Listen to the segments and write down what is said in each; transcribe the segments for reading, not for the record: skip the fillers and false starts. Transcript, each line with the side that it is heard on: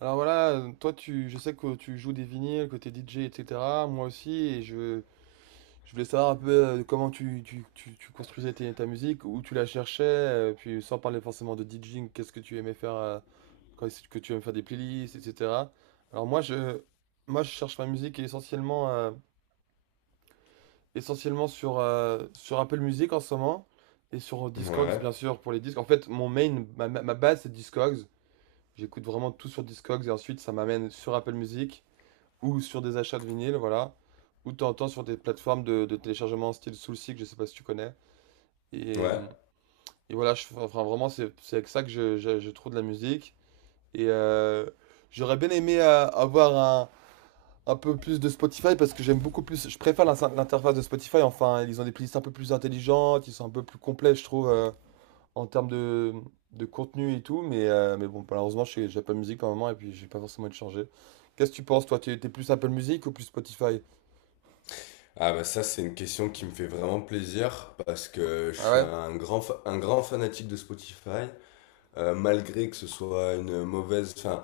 right: Alors voilà, je sais que tu joues des vinyles, que t'es DJ, etc. Moi aussi, et je voulais savoir un peu comment tu construisais ta musique, où tu la cherchais, puis sans parler forcément de DJing, qu'est-ce que tu aimais faire, quand est-ce que tu aimais faire des playlists, etc. Alors moi je, moi je cherche ma musique essentiellement, essentiellement sur Apple Music en ce moment, et sur Discogs
left: Ouais,
right: bien sûr pour les disques. En fait mon main, ma, ma ma base c'est Discogs, j'écoute vraiment tout sur Discogs, et ensuite ça m'amène sur Apple Music, ou sur des achats de vinyle, voilà, ou de temps en temps sur des plateformes de téléchargement style Soulseek, je sais pas si tu connais. Et,
left: ouais.
right: et voilà, enfin vraiment, c'est avec ça que je trouve de la musique. Et j'aurais bien aimé avoir un peu plus de Spotify parce que j'aime beaucoup plus, je préfère l'interface de Spotify. Enfin, ils ont des playlists un peu plus intelligentes, ils sont un peu plus complets, je trouve, en termes de contenu et tout. Mais bon, malheureusement, pas musique en moment et puis j'ai pas forcément envie de changer. Qu'est-ce que tu penses, toi? Tu es plus Apple Music ou plus Spotify?
left: Ah bah ça c'est une question qui me fait vraiment plaisir parce que je
right: Ah
left: suis
right: ouais?
left: un grand fanatique de Spotify. Malgré que ce soit une mauvaise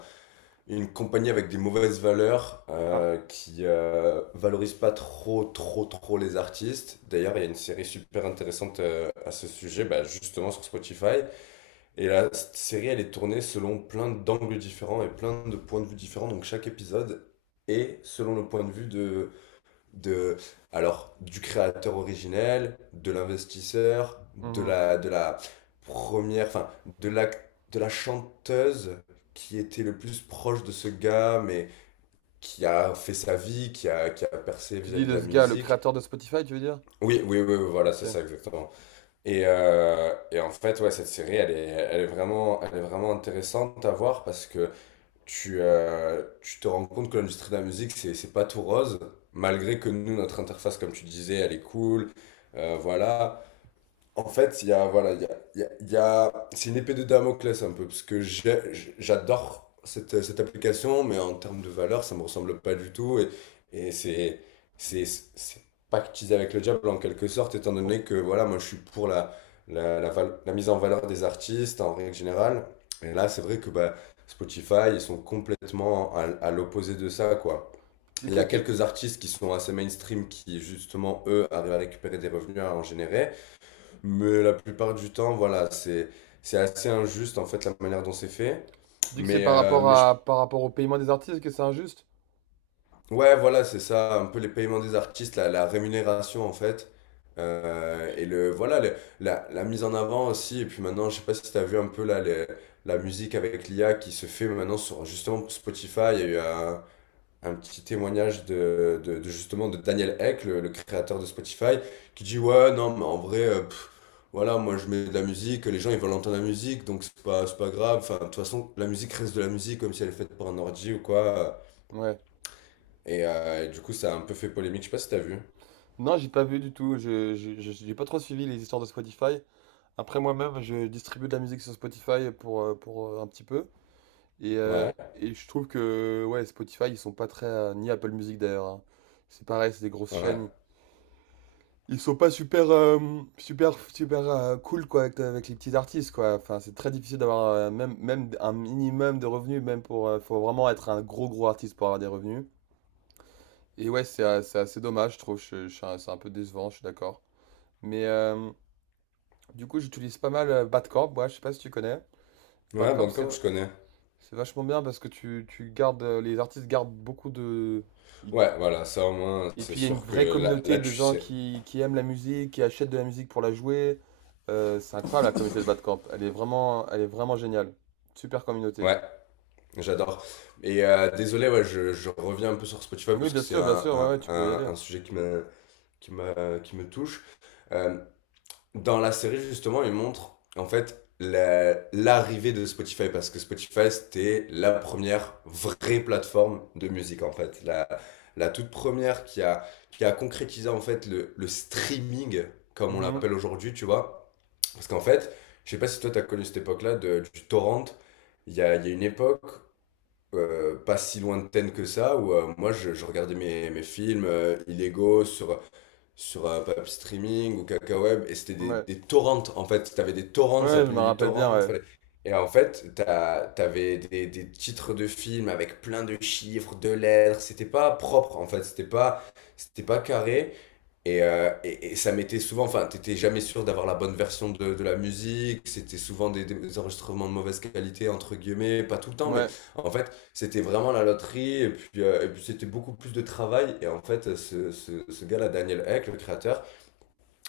left: une compagnie avec des mauvaises valeurs,
right: Ah,
left: qui valorise pas trop trop trop les artistes. D'ailleurs, il y a une série super intéressante à ce sujet, justement sur Spotify, et la série elle est tournée selon plein d'angles différents et plein de points de vue différents, donc chaque épisode est selon le point de vue de alors du créateur originel, de l'investisseur, de
right: mhm.
left: la première, enfin de la de la chanteuse qui était le plus proche de ce gars, mais qui a fait sa vie, qui a percé
right: Tu dis
left: vis-à-vis de
right: de
left: la
right: ce gars, le
left: musique.
right: créateur de Spotify, tu veux dire?
left: Oui, oui, oui, oui, voilà,
right: Ok.
left: c'est ça exactement. Et en fait, ouais, cette série, elle est vraiment intéressante à voir parce que tu te rends compte que l'industrie de la musique, c'est pas tout rose, malgré que nous, notre interface, comme tu disais, elle est cool. Voilà, en fait, il y a, voilà, il y a, il y a- il y a- C'est une épée de Damoclès un peu, parce que j'adore cette application, mais en termes de valeur, ça me ressemble pas du tout, et c'est pactisé avec le diable en quelque sorte, étant
right: Pour...
left: donné que, voilà, moi je suis pour la mise en valeur des artistes en règle générale, et là, c'est vrai que Spotify, ils sont complètement à l'opposé de ça, quoi. Il y a
right: Qu'est-ce qui-
left: quelques artistes qui sont assez mainstream qui, justement, eux, arrivent à récupérer des revenus, à en générer. Mais la plupart du temps, voilà, c'est assez injuste en fait la manière dont c'est fait.
right: Tu dis que c'est
left: Mais,
right: par
left: euh,
right: rapport
left: mais je-
right: à par rapport au paiement des artistes que c'est injuste?
left: ouais, voilà, c'est ça, un peu les paiements des artistes, la rémunération en fait. Et le, voilà, le- La mise en avant aussi. Et puis maintenant, je sais pas si tu as vu un peu là, la musique avec l'IA qui se fait maintenant sur justement Spotify. Il y a eu un petit témoignage de Daniel Eck, le créateur de Spotify, qui dit ouais non mais en vrai, voilà moi je mets de la musique, les gens ils veulent entendre la musique, donc c'est pas grave. Enfin de toute façon la musique reste de la musique, comme si elle est faite par un ordi ou quoi.
right: Ouais.
left: Et du coup ça a un peu fait polémique. Je sais pas si t'as vu.
right: Non, j'ai pas vu du tout. J'ai pas trop suivi les histoires de Spotify. Après moi-même, je distribue de la musique sur Spotify pour, un petit peu.
left: Ouais,
right: Et je trouve que ouais, Spotify, ils sont pas très, ni Apple Music d'ailleurs, hein. C'est pareil, c'est des grosses
left: ouais,
right: chaînes. Ils sont pas super cool quoi avec les petits artistes quoi. Enfin, c'est très difficile d'avoir même un minimum de revenus, même pour, faut vraiment être un gros gros artiste pour avoir des revenus. Et ouais, c'est assez dommage, je trouve. C'est un peu décevant, je suis d'accord. Mais du coup, j'utilise pas mal Badcamp. Moi, je sais pas si tu connais.
left: ouais,
right: Badcamp, c'est
left: Bandcamp
right: v-
left: je connais.
right: c'est vachement bien parce que tu gardes les artistes gardent beaucoup de, ils.
left: Ouais, voilà, ça au moins
right: Et
left: c'est
right: puis il y a une
left: sûr que
right: vraie
left: là
right: communauté
left: là
right: de
left: tu
right: gens
left: sais.
right: qui aiment la musique, qui achètent de la musique pour la jouer. C'est incroyable la communauté de Badcamp. Elle est vraiment géniale. Super communauté.
left: Ouais, j'adore. Et désolé, ouais, je reviens un peu sur Spotify
right: Oui,
left: parce que c'est
right: bien sûr, ouais, ouais, tu peux y aller.
left: un sujet qui qui me touche. Euh, dans la série, justement, il montre en fait l'arrivée de Spotify parce que Spotify, c'était la première vraie plateforme de musique en fait. La toute première qui a concrétisé en fait le streaming, comme on
right: Mhm.
left: l'appelle aujourd'hui, tu vois. Parce qu'en fait, je sais pas si toi, tu as connu cette époque-là du torrent. Il y a une époque, pas si lointaine que ça, où je regardais mes films illégaux sur Pap Streaming ou Kakaweb, et c'était
right: Ouais.
left: des torrents, en fait. T'avais des torrents, ça
right: Ouais, je me
left: s'appelait du
right: rappelle bien,
left: torrent.
right: ouais.
left: Et en fait, t'avais des titres de films avec plein de chiffres, de lettres. C'était pas propre, en fait. C'était pas carré. Et, et ça m'était souvent, t'étais jamais sûr d'avoir la bonne version de la musique, c'était souvent des enregistrements de mauvaise qualité, entre guillemets, pas tout le temps, mais
right: Ouais,
left: en fait, c'était vraiment la loterie, et puis c'était beaucoup plus de travail, et en fait, ce gars-là, Daniel Eck, le créateur,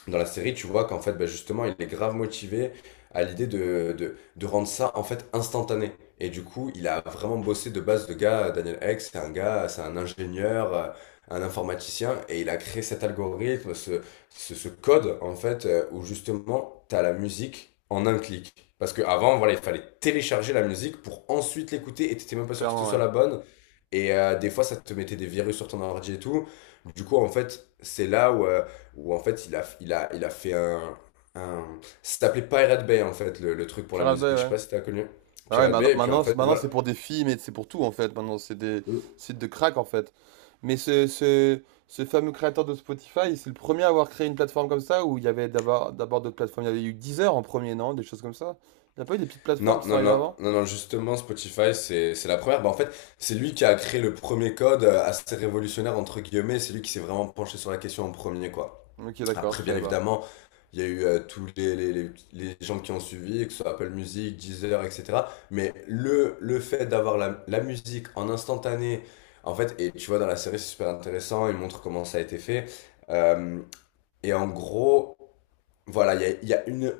left: dans la série, tu vois qu'en fait, justement, il est grave motivé à l'idée de rendre ça en fait instantané. Et du coup, il a vraiment bossé de base de gars. Daniel Ek, c'est un gars, c'est un ingénieur, un informaticien, et il a créé cet algorithme, ce code en fait, où justement, tu as la musique en un clic. Parce qu'avant, voilà, il fallait télécharger la musique pour ensuite l'écouter, et t'étais même pas sûr que ce
right: clairement,
left: soit
right: ouais.
left: la bonne. Et des fois, ça te mettait des virus sur ton ordi et tout. Du coup, en fait, c'est là où, où en fait il a fait ça s'appelait Pirate Bay en fait, le truc pour la
right: Pirate
left: musique,
right: Bay,
left: je sais
right: ouais.
left: pas si t'as connu.
right: Ah ouais,
left: Pirate Bay, et puis en fait
right: maintenant,
left: voilà.
right: c'est pour des films et c'est pour tout en fait. Maintenant, c'est des
left: Euh,
right: sites de crack en fait. Mais ce fameux créateur de Spotify, c'est le premier à avoir créé une plateforme comme ça où il y avait d'abord d'autres plateformes. Il y avait eu Deezer en premier, non? Des choses comme ça. Il n'y a pas eu des petites plateformes
left: Non,
right: qui sont
left: non,
right: arrivées
left: non,
right: avant?
left: non, non, justement Spotify c'est la première. En fait, c'est lui qui a créé le premier code, assez révolutionnaire entre guillemets, c'est lui qui s'est vraiment penché sur la question en premier quoi.
right: Ok, d'accord, je
left: Après, bien
right: savais pas.
left: évidemment, il y a eu tous les gens qui ont suivi, que ce soit Apple Music, Deezer, etc. Mais le fait d'avoir la musique en instantané, en fait, et tu vois, dans la série, c'est super intéressant, il montre comment ça a été fait. Euh, et en gros, voilà, il y a une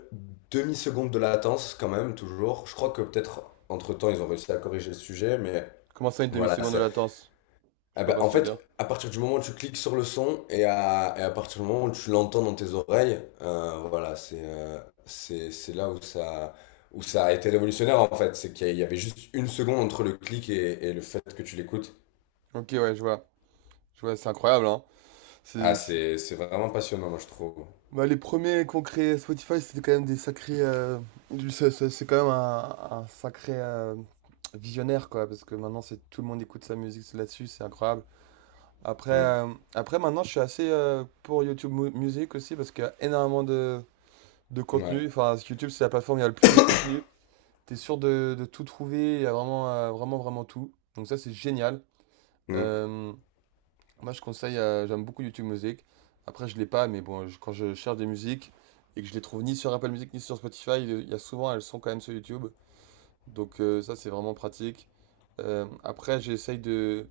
left: demi-seconde de latence quand même, toujours. Je crois que peut-être entre-temps, ils ont réussi à corriger le sujet, mais
right: Comment ça, une
left: voilà,
right: demi-seconde de
left: ça,
right: latence? Je
left: ah
right: vois
left: bah,
right: pas ce
left: en
right: que tu veux dire.
left: fait, à partir du moment où tu cliques sur le son et et à partir du moment où tu l'entends dans tes oreilles, voilà, c'est là où ça a été révolutionnaire en fait. C'est qu'il y avait juste une seconde entre le clic et le fait que tu l'écoutes.
right: Ok, ouais, je vois. Je vois, c'est incroyable, hein.
left: Ah, c'est vraiment passionnant, moi je trouve.
right: Bah, les premiers qu'on créé Spotify, c'était quand même des sacrés, c'est c'est quand même un sacré visionnaire, quoi, parce que maintenant, c'est tout le monde écoute sa musique c'est là-dessus, c'est incroyable. Après,
left: Hmm.
right: euh, après, maintenant, je suis assez pour Music aussi, parce qu'il y a énormément de
left: Ouais.
right: contenu. Enfin, YouTube, c'est la plateforme où il y a le plus de contenu. T'es sûr de tout trouver, il y a vraiment tout. Donc, ça, c'est génial.
left: Hmm.
right: Euh, moi, je conseille, j'aime beaucoup YouTube Music. Après, je l'ai pas, mais bon, quand je cherche des musiques et que je les trouve ni sur Apple Music ni sur Spotify, il y a souvent, elles sont quand même sur YouTube. Donc ça, c'est vraiment pratique. Après,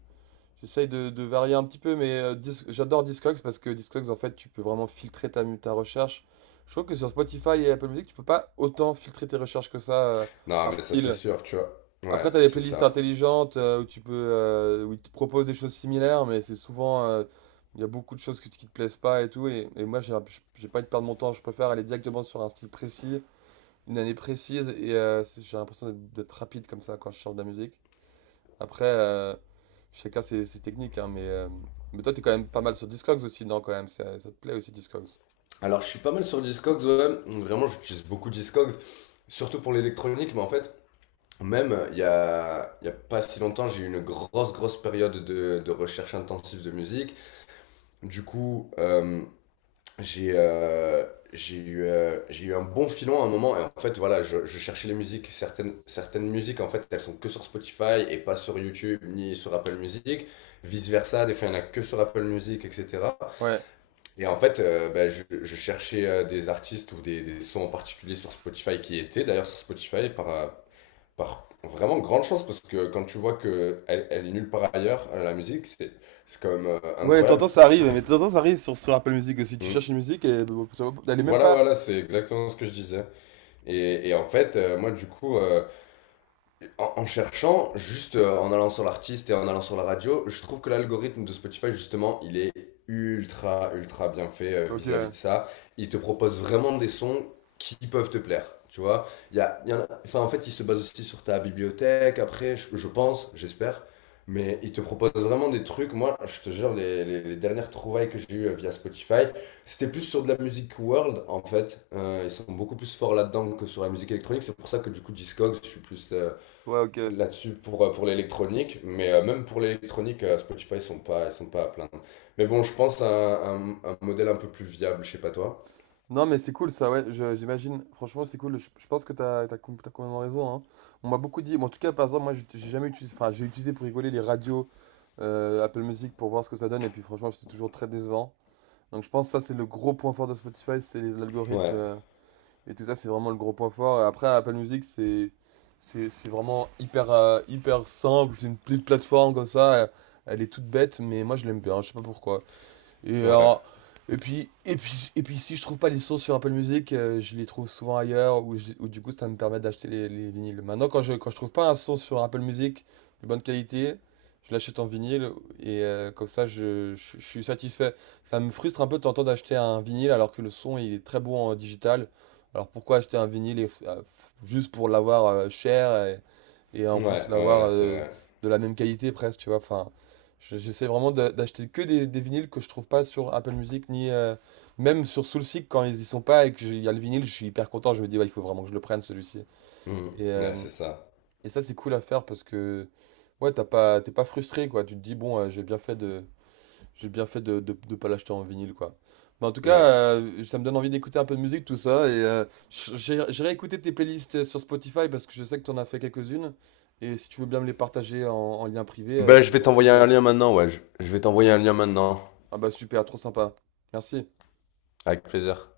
right: j'essaye de varier un petit peu, mais j'adore Discogs parce que Discogs, en fait, tu peux vraiment filtrer ta recherche. Je trouve que sur Spotify et Apple Music, tu peux pas autant filtrer tes recherches que ça
left: Non,
right: par
left: mais ça c'est
right: style.
left: sûr, tu vois.
right: Après,
left: Ouais,
right: tu as des
left: c'est
right: playlists
left: ça.
right: intelligentes où tu peux, où ils te proposent des choses similaires, mais c'est souvent, il y a beaucoup de choses qui te plaisent pas et tout. Et moi, j'ai pas envie de perdre mon temps. Je préfère aller directement sur un style précis, une année précise, et j'ai l'impression d'être rapide comme ça quand je cherche de la musique. Après, chacun ses techniques, hein, mais toi, t'es quand même pas mal sur Discogs aussi, non, quand même, ça te plaît aussi Discogs.
left: Alors, je suis pas mal sur Discogs, ouais. Vraiment, j'utilise beaucoup Discogs, surtout pour l'électronique, mais en fait. Même, il y a pas si longtemps, j'ai eu une grosse, grosse période de recherche intensive de musique. Du coup, j'ai euh, j'ai eu un bon filon à un moment. Et en fait, voilà, je cherchais les musiques. Certaines musiques, en fait, elles sont que sur Spotify et pas sur YouTube ni sur Apple Music. Vice-versa, des fois, il y en a que sur Apple Music, etc.
right: Ouais.
left: Et en fait, je cherchais des artistes ou des sons en particulier sur Spotify qui étaient d'ailleurs sur Spotify par, par vraiment grande chance, parce que quand tu vois que elle est nulle part ailleurs, la musique, c'est quand même,
right: Ouais, t'entends,
left: incroyable.
right: ça arrive, mais t'entends, ça arrive sur Apple Music aussi. Tu cherches
left: Mm.
right: une musique et elle est même
left: Voilà,
right: pas.
left: voilà, c'est exactement ce que je disais. Et en fait, moi du coup, en cherchant, juste en allant sur l'artiste et en allant sur la radio, je trouve que l'algorithme de Spotify, justement, il est ultra, ultra bien fait
right: Ok,
left: vis-à-vis de
right: ouais.
left: ça. Il te propose vraiment des sons qui peuvent te plaire, tu vois. Il y a, il y en a- enfin, En fait, il se base aussi sur ta bibliothèque, après, je pense, j'espère. Mais il te propose vraiment des trucs. Moi, je te jure, les dernières trouvailles que j'ai eues via Spotify, c'était plus sur de la musique world, en fait. Ils sont beaucoup plus forts là-dedans que sur la musique électronique. C'est pour ça que, du coup, Discogs, je suis plus...
right: Ouais, ok.
left: là-dessus pour l'électronique, mais même pour l'électronique, Spotify, ils sont pas à plaindre. Mais bon, je pense à un modèle un peu plus viable, je sais pas toi.
right: Non, mais c'est cool ça, ouais, j'imagine. Franchement, c'est cool. Je pense que t'as complètement raison, hein. On m'a beaucoup dit. Bon, en tout cas, par exemple, moi, j'ai jamais utilisé. Enfin, j'ai utilisé pour rigoler les radios Apple Music pour voir ce que ça donne. Et puis, franchement, c'était toujours très décevant. Donc, je pense que ça, c'est le gros point fort de Spotify. L'algorithme
left: Ouais,
right: et tout ça. C'est vraiment le gros point fort. Et après, Apple Music, c'est vraiment hyper, hyper simple. C'est une petite plateforme comme ça, elle est toute bête, mais moi, je l'aime bien. Je sais pas pourquoi. Et,
left: ouais,
right: et puis si je trouve pas les sources sur Apple Music, je les trouve souvent ailleurs, ou du coup ça me permet d'acheter les vinyles. Maintenant, quand je trouve pas un son sur Apple Music de bonne qualité, je l'achète en vinyle, et comme ça je suis satisfait. Ça me frustre un peu de tenter d'acheter un vinyle alors que le son il est très bon en digital. Alors pourquoi acheter un vinyle juste pour l'avoir cher et en plus
left: ouais,
right: l'avoir
left: ouais, c'est vrai.
right: de la même qualité presque, tu vois. Enfin, J'essaie vraiment d'acheter que des vinyles que je trouve pas sur Apple Music ni même sur Soulseek quand ils y sont pas et que il y a le vinyle, je suis hyper content. Je me dis ouais, il faut vraiment que je le prenne celui-ci.
left: Hmm.
right: Et, euh,
left: Ouais, c'est ça.
right: et ça c'est cool à faire parce que ouais t'es pas frustré quoi. Tu te dis bon j'ai bien fait de pas l'acheter en vinyle quoi. Mais en tout cas
left: Ouais.
right: ça me donne envie d'écouter un peu de musique tout ça et j'irai écouter tes playlists sur Spotify parce que je sais que t'en as fait quelques-unes et si tu veux bien me les partager en lien privé,
left: Ben,
right: c'est
left: je
right: un
left: vais
right: grand
left: t'envoyer un
right: plaisir.
left: lien maintenant, ouais. Je vais t'envoyer un lien maintenant.
right: Ah bah super, trop sympa. Merci.
left: Avec plaisir.